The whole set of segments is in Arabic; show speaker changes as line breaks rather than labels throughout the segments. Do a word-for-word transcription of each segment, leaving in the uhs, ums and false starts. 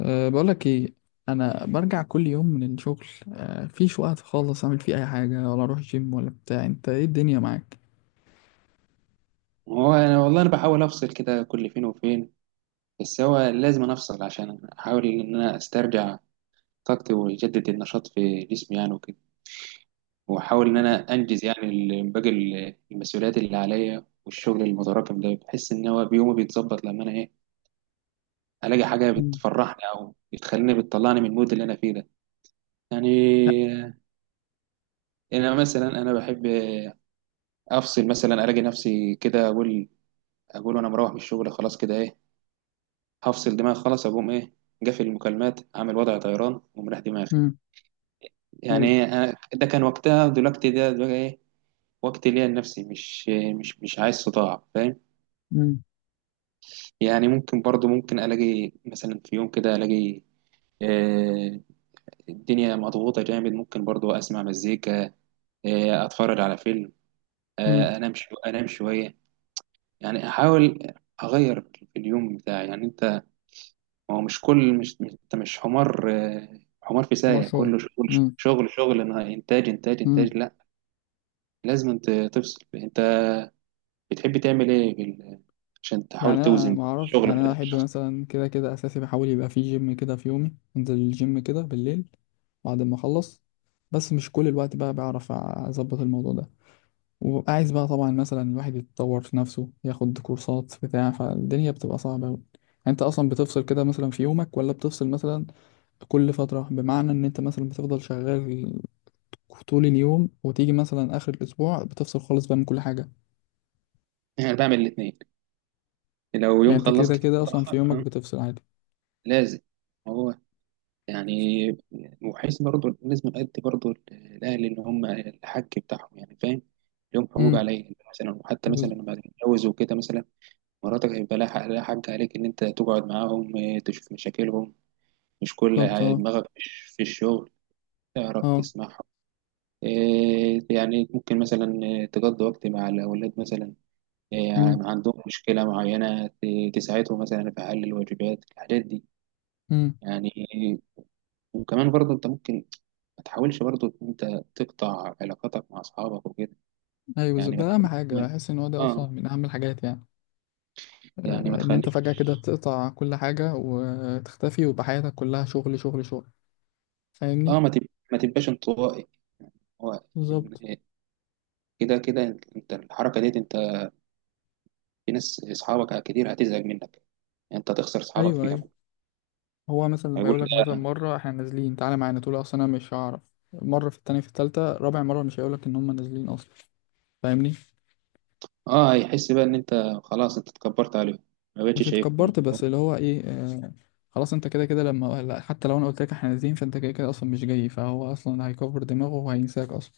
أه، بقولك ايه. انا برجع كل يوم من الشغل. أه، مفيش وقت خالص اعمل فيه اي حاجه، ولا اروح جيم ولا بتاع. انت ايه الدنيا معاك؟
هو انا والله انا بحاول افصل كده كل فين وفين. بس هو لازم أنا افصل عشان احاول ان انا استرجع طاقتي واجدد النشاط في جسمي يعني وكده، واحاول ان انا انجز يعني ال- باقي ال- المسؤوليات اللي عليا والشغل المتراكم ده. بحس ان هو بيومي بيتظبط لما انا ايه الاقي حاجه
مم.
بتفرحني او بتخليني بتطلعني من المود اللي انا فيه ده يعني. انا مثلا انا بحب افصل، مثلا الاقي نفسي كده اقول اقول وانا مروح من الشغل خلاص كده ايه هفصل دماغي خالص، اقوم ايه جافي المكالمات عامل وضع طيران ومريح دماغي
مم.
يعني.
ايوه.
إيه، أنا- ده كان وقتها. دلوقتي ده بقى ايه وقت ليا لنفسي. مش مش مش عايز صداع فاهم؟
مم.
يعني ممكن برضو ممكن الاقي مثلا في يوم كده الاقي آه، الدنيا مضغوطة جامد. ممكن برضو اسمع مزيكا، آه، اتفرج على فيلم،
مم.
آه، انام شو انام شوية يعني. احاول اغير في اليوم بتاعي يعني. ما هو مش كل مش مش- انت مش حمار، آه، حمار في
حمار
سايق
شغل.
كله شغل
مم.
شغل شغل، إنها انتاج انتاج
مم.
انتاج. لا، لازم انت تفصل. انت بتحب تعمل ايه بال... عشان تحاول
يعني انا
توزن
ما اعرفش،
الشغل في
يعني انا
حياتك
احب
الشخصية؟
مثلا كده كده اساسي بحاول يبقى في جيم كده في يومي، انزل الجيم كده بالليل بعد ما اخلص. بس مش كل الوقت بقى بعرف اظبط الموضوع ده. وعايز بقى طبعا مثلا الواحد يتطور في نفسه، ياخد كورسات بتاع، فالدنيا بتبقى صعبة أوي يعني. انت اصلا بتفصل كده مثلا في يومك، ولا بتفصل مثلا كل فترة؟ بمعنى ان انت مثلا بتفضل شغال طول اليوم وتيجي مثلا اخر الاسبوع بتفصل خالص بقى من كل حاجة؟
انا بعمل الاثنين. لو
يعني
يوم
انت كده
خلصت في
كده اصلا في يومك
متأخر
بتفصل عادي.
لازم هو يعني، وحيث برضه لازم نأدي برضه الأهل اللي هم الحق بتاعهم يعني فاهم. لهم حقوق
امم،
عليا مثلا، وحتى مثلا
بالظبط.
لما اتجوز وكده مثلا، مراتك هيبقى لها حق، لها حق عليك إن أنت تقعد معاهم، آه، تشوف مشاكلهم، مش كل آه،
اه.
دماغك مش في الشغل، تعرف
اه.
تسمعهم، آه، يعني ممكن مثلا آه، تقضي وقت مع الأولاد مثلا،
امم.
آه، عندهم مشكلة معينة ت- تساعدهم مثلا في حل الواجبات الحاجات دي
امم.
يعني. وكمان برضه أنت ممكن ما تحاولش برضه إن أنت تقطع علاقاتك مع أصحابك وكده.
ايوه بالظبط،
يعني ما
ده اهم
تخليش
حاجة.
ما-
احس ان هو ده اصلا
آه
من اهم الحاجات يعني.
يعني ما
آه، ان انت فجأة
تخليش
كده تقطع كل حاجة وتختفي ويبقى حياتك كلها شغل شغل شغل. فاهمني.
آه ما تب- ما تبقاش انطوائي. هو
بالظبط.
كده كده انت انت الحركه ديت انت، في ناس اصحابك كتير هتزعج منك، انت هتخسر اصحابك
ايوه
فيها.
ايوه. هو مثلا لما
هيقول
يقول لك مثلا
ده،
مره احنا نازلين تعالى معانا، تقول له اصل انا مش هعرف. مره، في التانية، في التالتة، رابع مره مش هيقول لك ان هم نازلين اصلا. فاهمني.
اه هيحس بقى ان انت خلاص انت اتكبرت عليهم، ما
مش
بقتش شايفهم.
اتكبرت، بس اللي هو ايه، آه. خلاص انت كده كده لما لا، حتى لو انا قلت لك احنا نازلين فانت كده كده اصلا مش جاي، فهو اصلا هيكبر دماغه وهينساك اصلا.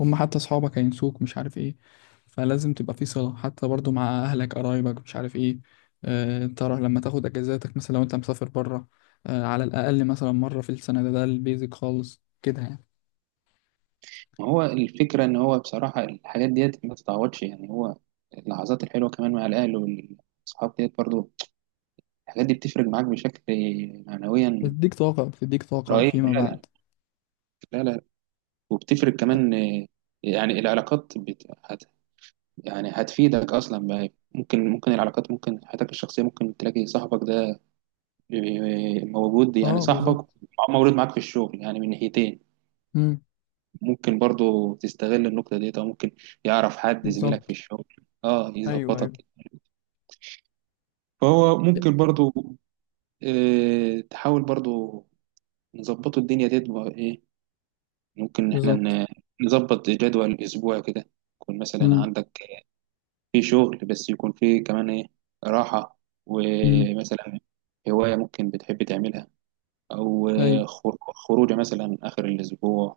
هم حتى اصحابك هينسوك، مش عارف ايه. فلازم تبقى في صلة حتى برضو مع اهلك قرايبك، مش عارف ايه. آه انت راه لما تاخد اجازاتك، مثلا لو انت مسافر بره. آه، على الاقل مثلا مرة في السنة، ده ده البيزك خالص كده يعني.
ما هو الفكره ان هو بصراحه الحاجات ديت ما تتعوضش يعني هو، اللحظات الحلوه كمان مع الاهل والاصحاب ديت برضو، الحاجات دي بتفرق معاك بشكل معنويا
بتديك طاقة، بتديك طاقة
رهيب.
فيما
لا لا،
بعد.
لا لا. وبتفرق كمان آه، يعني العلاقات بت... هت... يعني هتفيدك اصلا. ممكن ممكن العلاقات، ممكن حياتك الشخصيه، ممكن تلاقي صاحبك ده موجود يعني،
اه بالظبط.
صاحبك مولود معاك في الشغل يعني من ناحيتين.
امم،
ممكن برضو تستغل النقطه ديت، او ممكن يعرف حد زميلك في
بالظبط.
الشغل اه
ايوه ايوه.
يظبطك. فهو ممكن برضو آه تحاول برضو نظبطوا الدنيا ديت بقى ايه. ممكن إن احنا
بالظبط.
ن- نظبط جدول اسبوع كده، يكون مثلا
امم.
عندك في شغل بس يكون فيه كمان ايه راحة،
امم.
ومثلا هواية ممكن بتحب تعملها، أو
ايوه.
آه، خر- خروجة مثلا آخر الأسبوع،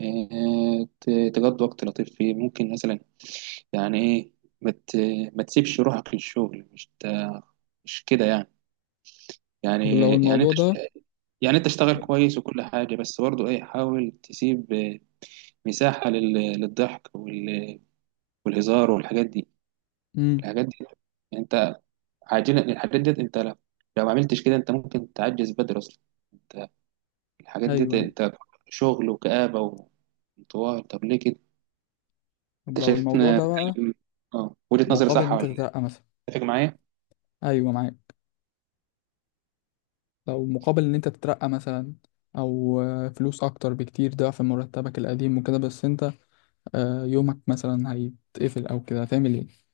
آه، ت- تقضي وقت لطيف فيه. ممكن مثلا يعني ايه ما مت... ما تسيبش روحك للشغل. مش ت- مش كده يعني.
طب لو
يعني يعني انت
الموضوع ده.
يعني انت اشتغل كويس وكل حاجة، بس برضه ايه حاول تسيب آه، مساحة لل... للضحك وال... والهزار والحاجات دي
امم.
الحاجات دي عاجلا الحاجات ديت انت لو، لو ما عملتش كده انت ممكن تعجز بدري اصلا انت. الحاجات ديت
ايوه ايوه.
انت شغل وكآبة وانطوائي، طب ليه كده
طب
انت
لو الموضوع
شايفنا؟
ده بقى
اه وجهة نظري
مقابل ان
صح
انت
ولا لا؟
تترقى مثلا.
اتفق معايا.
ايوه معاك. لو مقابل ان انت تترقى مثلا او آه، فلوس اكتر بكتير ضعف مرتبك القديم وكده، بس انت آه، يومك مثلا هيتقفل او كده هتعمل ايه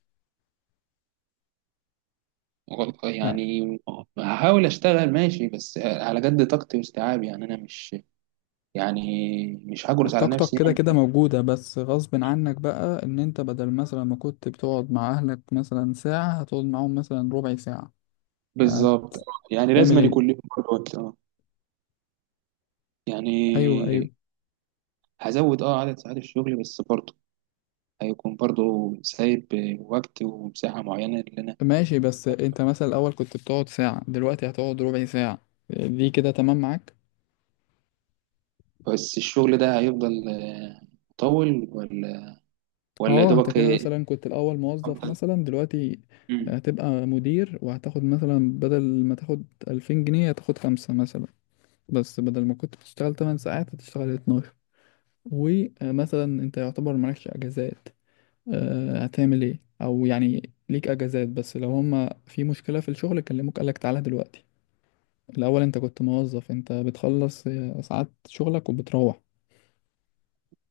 غلط
يعني؟
يعني؟ هحاول اشتغل ماشي بس على قد طاقتي واستيعابي يعني انا مش يعني، مش هجرس على
طاقتك
نفسي
كده
يعني.
كده موجودة بس غصب عنك بقى، ان انت بدل مثلا ما كنت بتقعد مع اهلك مثلا ساعة هتقعد معاهم مثلا ربع ساعة.
بالظبط. يعني لازم
هتعمل
أن
ايه؟
يكون لي برضه وقت اه
ايوه
يعني.
ايوه.
هزود اه عدد ساعات الشغل بس برضه هيكون برضو سايب وقت ومساحة معينة اللي أنا.
ماشي، بس انت مثلا الاول كنت بتقعد ساعة دلوقتي هتقعد ربع ساعة. دي كده تمام معاك.
بس الشغل ده هيفضل آه، مطول ولا ولا يا
اه، انت
دوبك؟
كده مثلا كنت الاول موظف،
أفضل.
مثلا دلوقتي
مم.
هتبقى مدير وهتاخد مثلا بدل ما تاخد ألفين جنيه هتاخد خمسة مثلا. بس بدل ما كنت بتشتغل ثماني ساعات هتشتغل اتناشر. ومثلا انت يعتبر مالكش اجازات. اه، هتعمل ايه؟ او يعني ليك اجازات بس لو هما في مشكلة في الشغل كلموك قالك تعالى دلوقتي. الاول انت كنت موظف، انت بتخلص آه، ساعات شغلك وبتروح.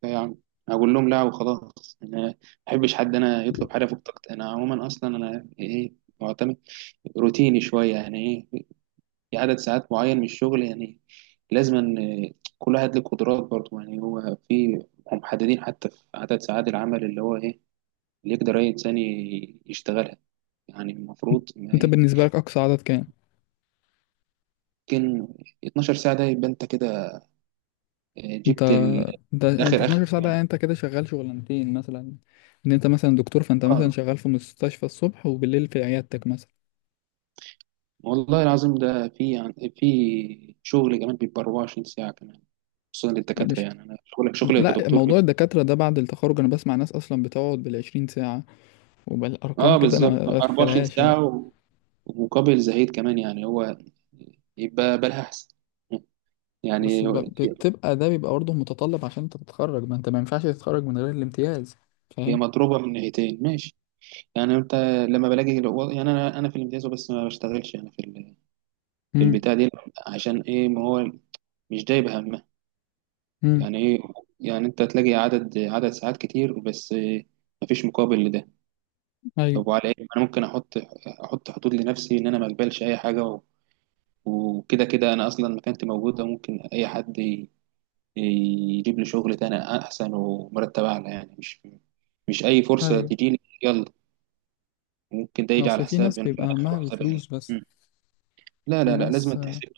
يعني هقول لهم لا وخلاص، أنا ما بحبش حد أنا يطلب حاجة فوق طاقتي. أنا عموما أصلا أنا إيه معتمد روتيني شوية يعني. إيه، في عدد ساعات معين من الشغل يعني، لازم أن آه، كل واحد له قدرات برضو يعني. هو في هم محددين حتى في عدد ساعات العمل اللي هو إيه اللي يقدر أي إنسان يشتغلها. يعني المفروض
انت
ما
بالنسبه لك اقصى عدد كام؟
يمكن اتناشر ساعة، ده يبقى أنت كده آه،
انت
جبت ال-
انت
جبت
انت
آخر آخر
اتناشر ساعه ده
يعني.
يعني انت كده شغال شغلانتين مثلا. ان انت مثلا دكتور، فانت مثلا
آه
شغال في مستشفى الصبح وبالليل في عيادتك مثلا.
والله العظيم ده في يعني في شغل كمان بيبقى اربعة وعشرون ساعة كمان، خصوصا للدكاترة
مش
يعني. أنا شغلك شغلي
لا،
كدكتور
موضوع
بيبقى-
الدكاتره ده بعد التخرج انا بسمع ناس اصلا بتقعد بالعشرين ساعه. وبالارقام
آه
كده انا
بالظبط
ما
أربعة وعشرين
اتخيلهاش يعني.
ساعة، و- ومقابل زهيد كمان يعني هو. يبقى بالها أحسن يعني.
بس ب... بتبقى ده بيبقى برضه متطلب عشان انت تتخرج، ما انت ما ينفعش تتخرج من غير الامتياز.
هي
فاهم.
مضروبة من ناحيتين ماشي، يعني أنت لما بلاقي الو- يعني أنا أنا في الامتياز بس ما بشتغلش يعني
امم.
البتاع دي. عشان ايه؟ ما هو مش جايب همه
امم.
يعني ايه. يعني انت تلاقي عدد عدد ساعات كتير بس مفيش مقابل لده.
ايوه
طب وعلى ايه انا ممكن احط احط حدود لنفسي ان انا ما اقبلش اي حاجه و- وكده كده انا اصلا مكانتي موجوده، ممكن اي حد ي- يجيب لي شغل تاني احسن ومرتب اعلى يعني. مش مش اي فرصه
ايوه.
تجي لي يلا، ممكن ده يجي على
اصل في ناس
حسابي انا في
بيبقى
الاخر
همها
وحسابي أنا.
الفلوس بس.
مم. لا
في
لا لا لازم
ناس.
تحسب.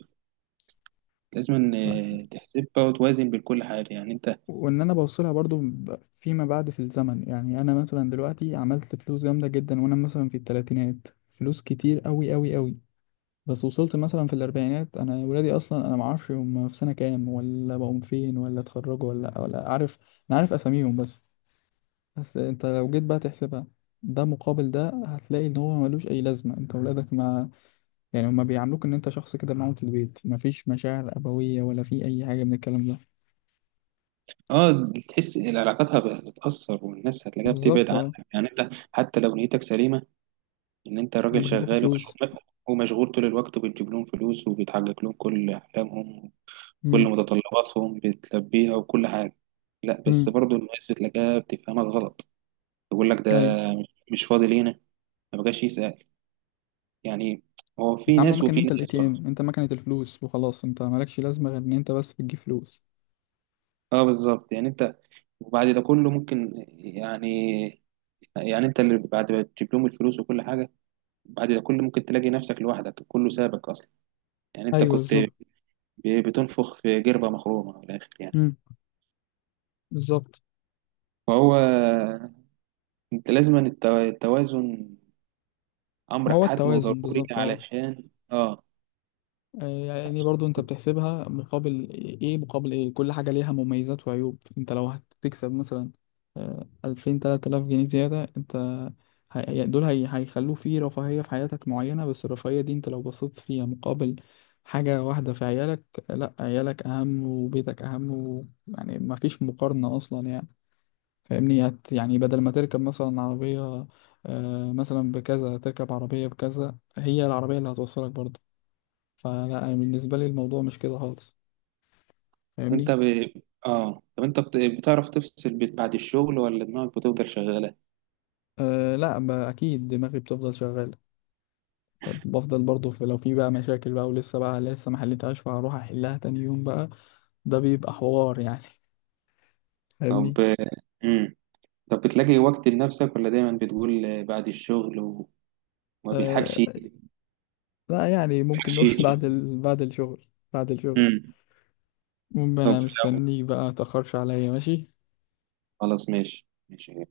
لازم
بس
تحسبها وتوازن بين كل حاجه يعني انت.
وان انا بوصلها برضو ب- فيما بعد في الزمن، يعني انا مثلا دلوقتي عملت فلوس جامده جدا وانا مثلا في الثلاثينات، فلوس كتير قوي قوي قوي. بس وصلت مثلا في الاربعينات، انا ولادي اصلا انا ما اعرفش هم في سنه كام ولا بقوا فين ولا اتخرجوا ولا ولا عارف. انا عارف اساميهم بس. بس انت لو جيت بقى تحسبها ده مقابل ده هتلاقي ان هو ملوش اي لازمه، انت ولادك ما. يعني هما بيعاملوك ان انت شخص كده معاهم في البيت مفيش مشاعر ابويه ولا في اي حاجه من الكلام ده.
اه تحس العلاقات هتتأثر والناس هتلاقيها بتبعد
بالظبط اه.
عنك يعني، انت حتى لو نيتك سليمة ان انت
انا
راجل
بجيب لكم
شغال
فلوس.
ومشغول، ومشغول طول الوقت وبتجيب لهم فلوس وبتحقق لهم كل احلامهم وكل
مم.
متطلباتهم بتلبيها وكل حاجة. لا بس
امم.
برضو الناس بتلاقيها بتفهمك غلط، يقول لك ده
ايوه.
مش فاضي لينا، ما بقاش يسأل يعني. هو في
اتعاملوا
ناس
مكان
وفي
انت الاي
ناس
تي
برضه.
ام، انت مكنه الفلوس وخلاص، انت مالكش لازمه غير ان انت بس بتجيب فلوس.
اه بالظبط يعني انت، وبعد ده كله ممكن يعني، يعني انت اللي بعد ما تجيب لهم الفلوس وكل حاجة، بعد كل ممكن تلاقي نفسك لوحدك كله سابك اصلا. يعني انت
ايوه
كنت
بالظبط.
ب- بتنفخ في جربة مخرومة من الاخر يعني.
امم. بالظبط.
فهو انت لازم أن التو- التوازن
ما
امر
هو
حتمي
التوازن
وضروري
بالظبط اه.
علشان اه.
يعني برضو انت بتحسبها مقابل ايه؟ مقابل ايه؟ كل حاجة ليها مميزات وعيوب. انت لو هتكسب مثلا آه، ألفين تلات آلاف جنيه زيادة، انت هي- يعني دول هي- هيخلوه في رفاهية في حياتك معينة، بس الرفاهية دي انت لو بصيت فيها مقابل حاجة واحدة في عيالك. لا، عيالك أهم وبيتك أهم و... يعني مفيش مقارنة أصلا يعني. فاهمني. هت- يعني بدل ما تركب مثلا عربية آه، مثلا بكذا تركب عربية بكذا، هي العربية اللي هتوصلك برضه. فلا انا بالنسبه لي الموضوع مش كده خالص.
انت
فاهمني.
ب... اه طب انت بت- بتعرف تفصل بت- بعد الشغل ولا دماغك بتفضل شغالة؟
أه لا، ب- اكيد دماغي بتفضل شغاله. بفضل برضه في، لو في بقى مشاكل بقى ولسه بقى لسه ما حلتهاش فهروح احلها تاني يوم بقى. ده بيبقى حوار يعني
طب.
فاهمني.
امم. طب بتلاقي وقت لنفسك ولا دايما بتقول بعد الشغل وما بيلحقش؟ ما
أه لا يعني، ممكن
بيلحقش
نقول
يجي؟
بعد ال... بعد الشغل. بعد الشغل.
امم.
المهم
طب
انا
لو،
مستنيك بقى، متأخرش عليا ماشي.
خلاص ماشي ماشي.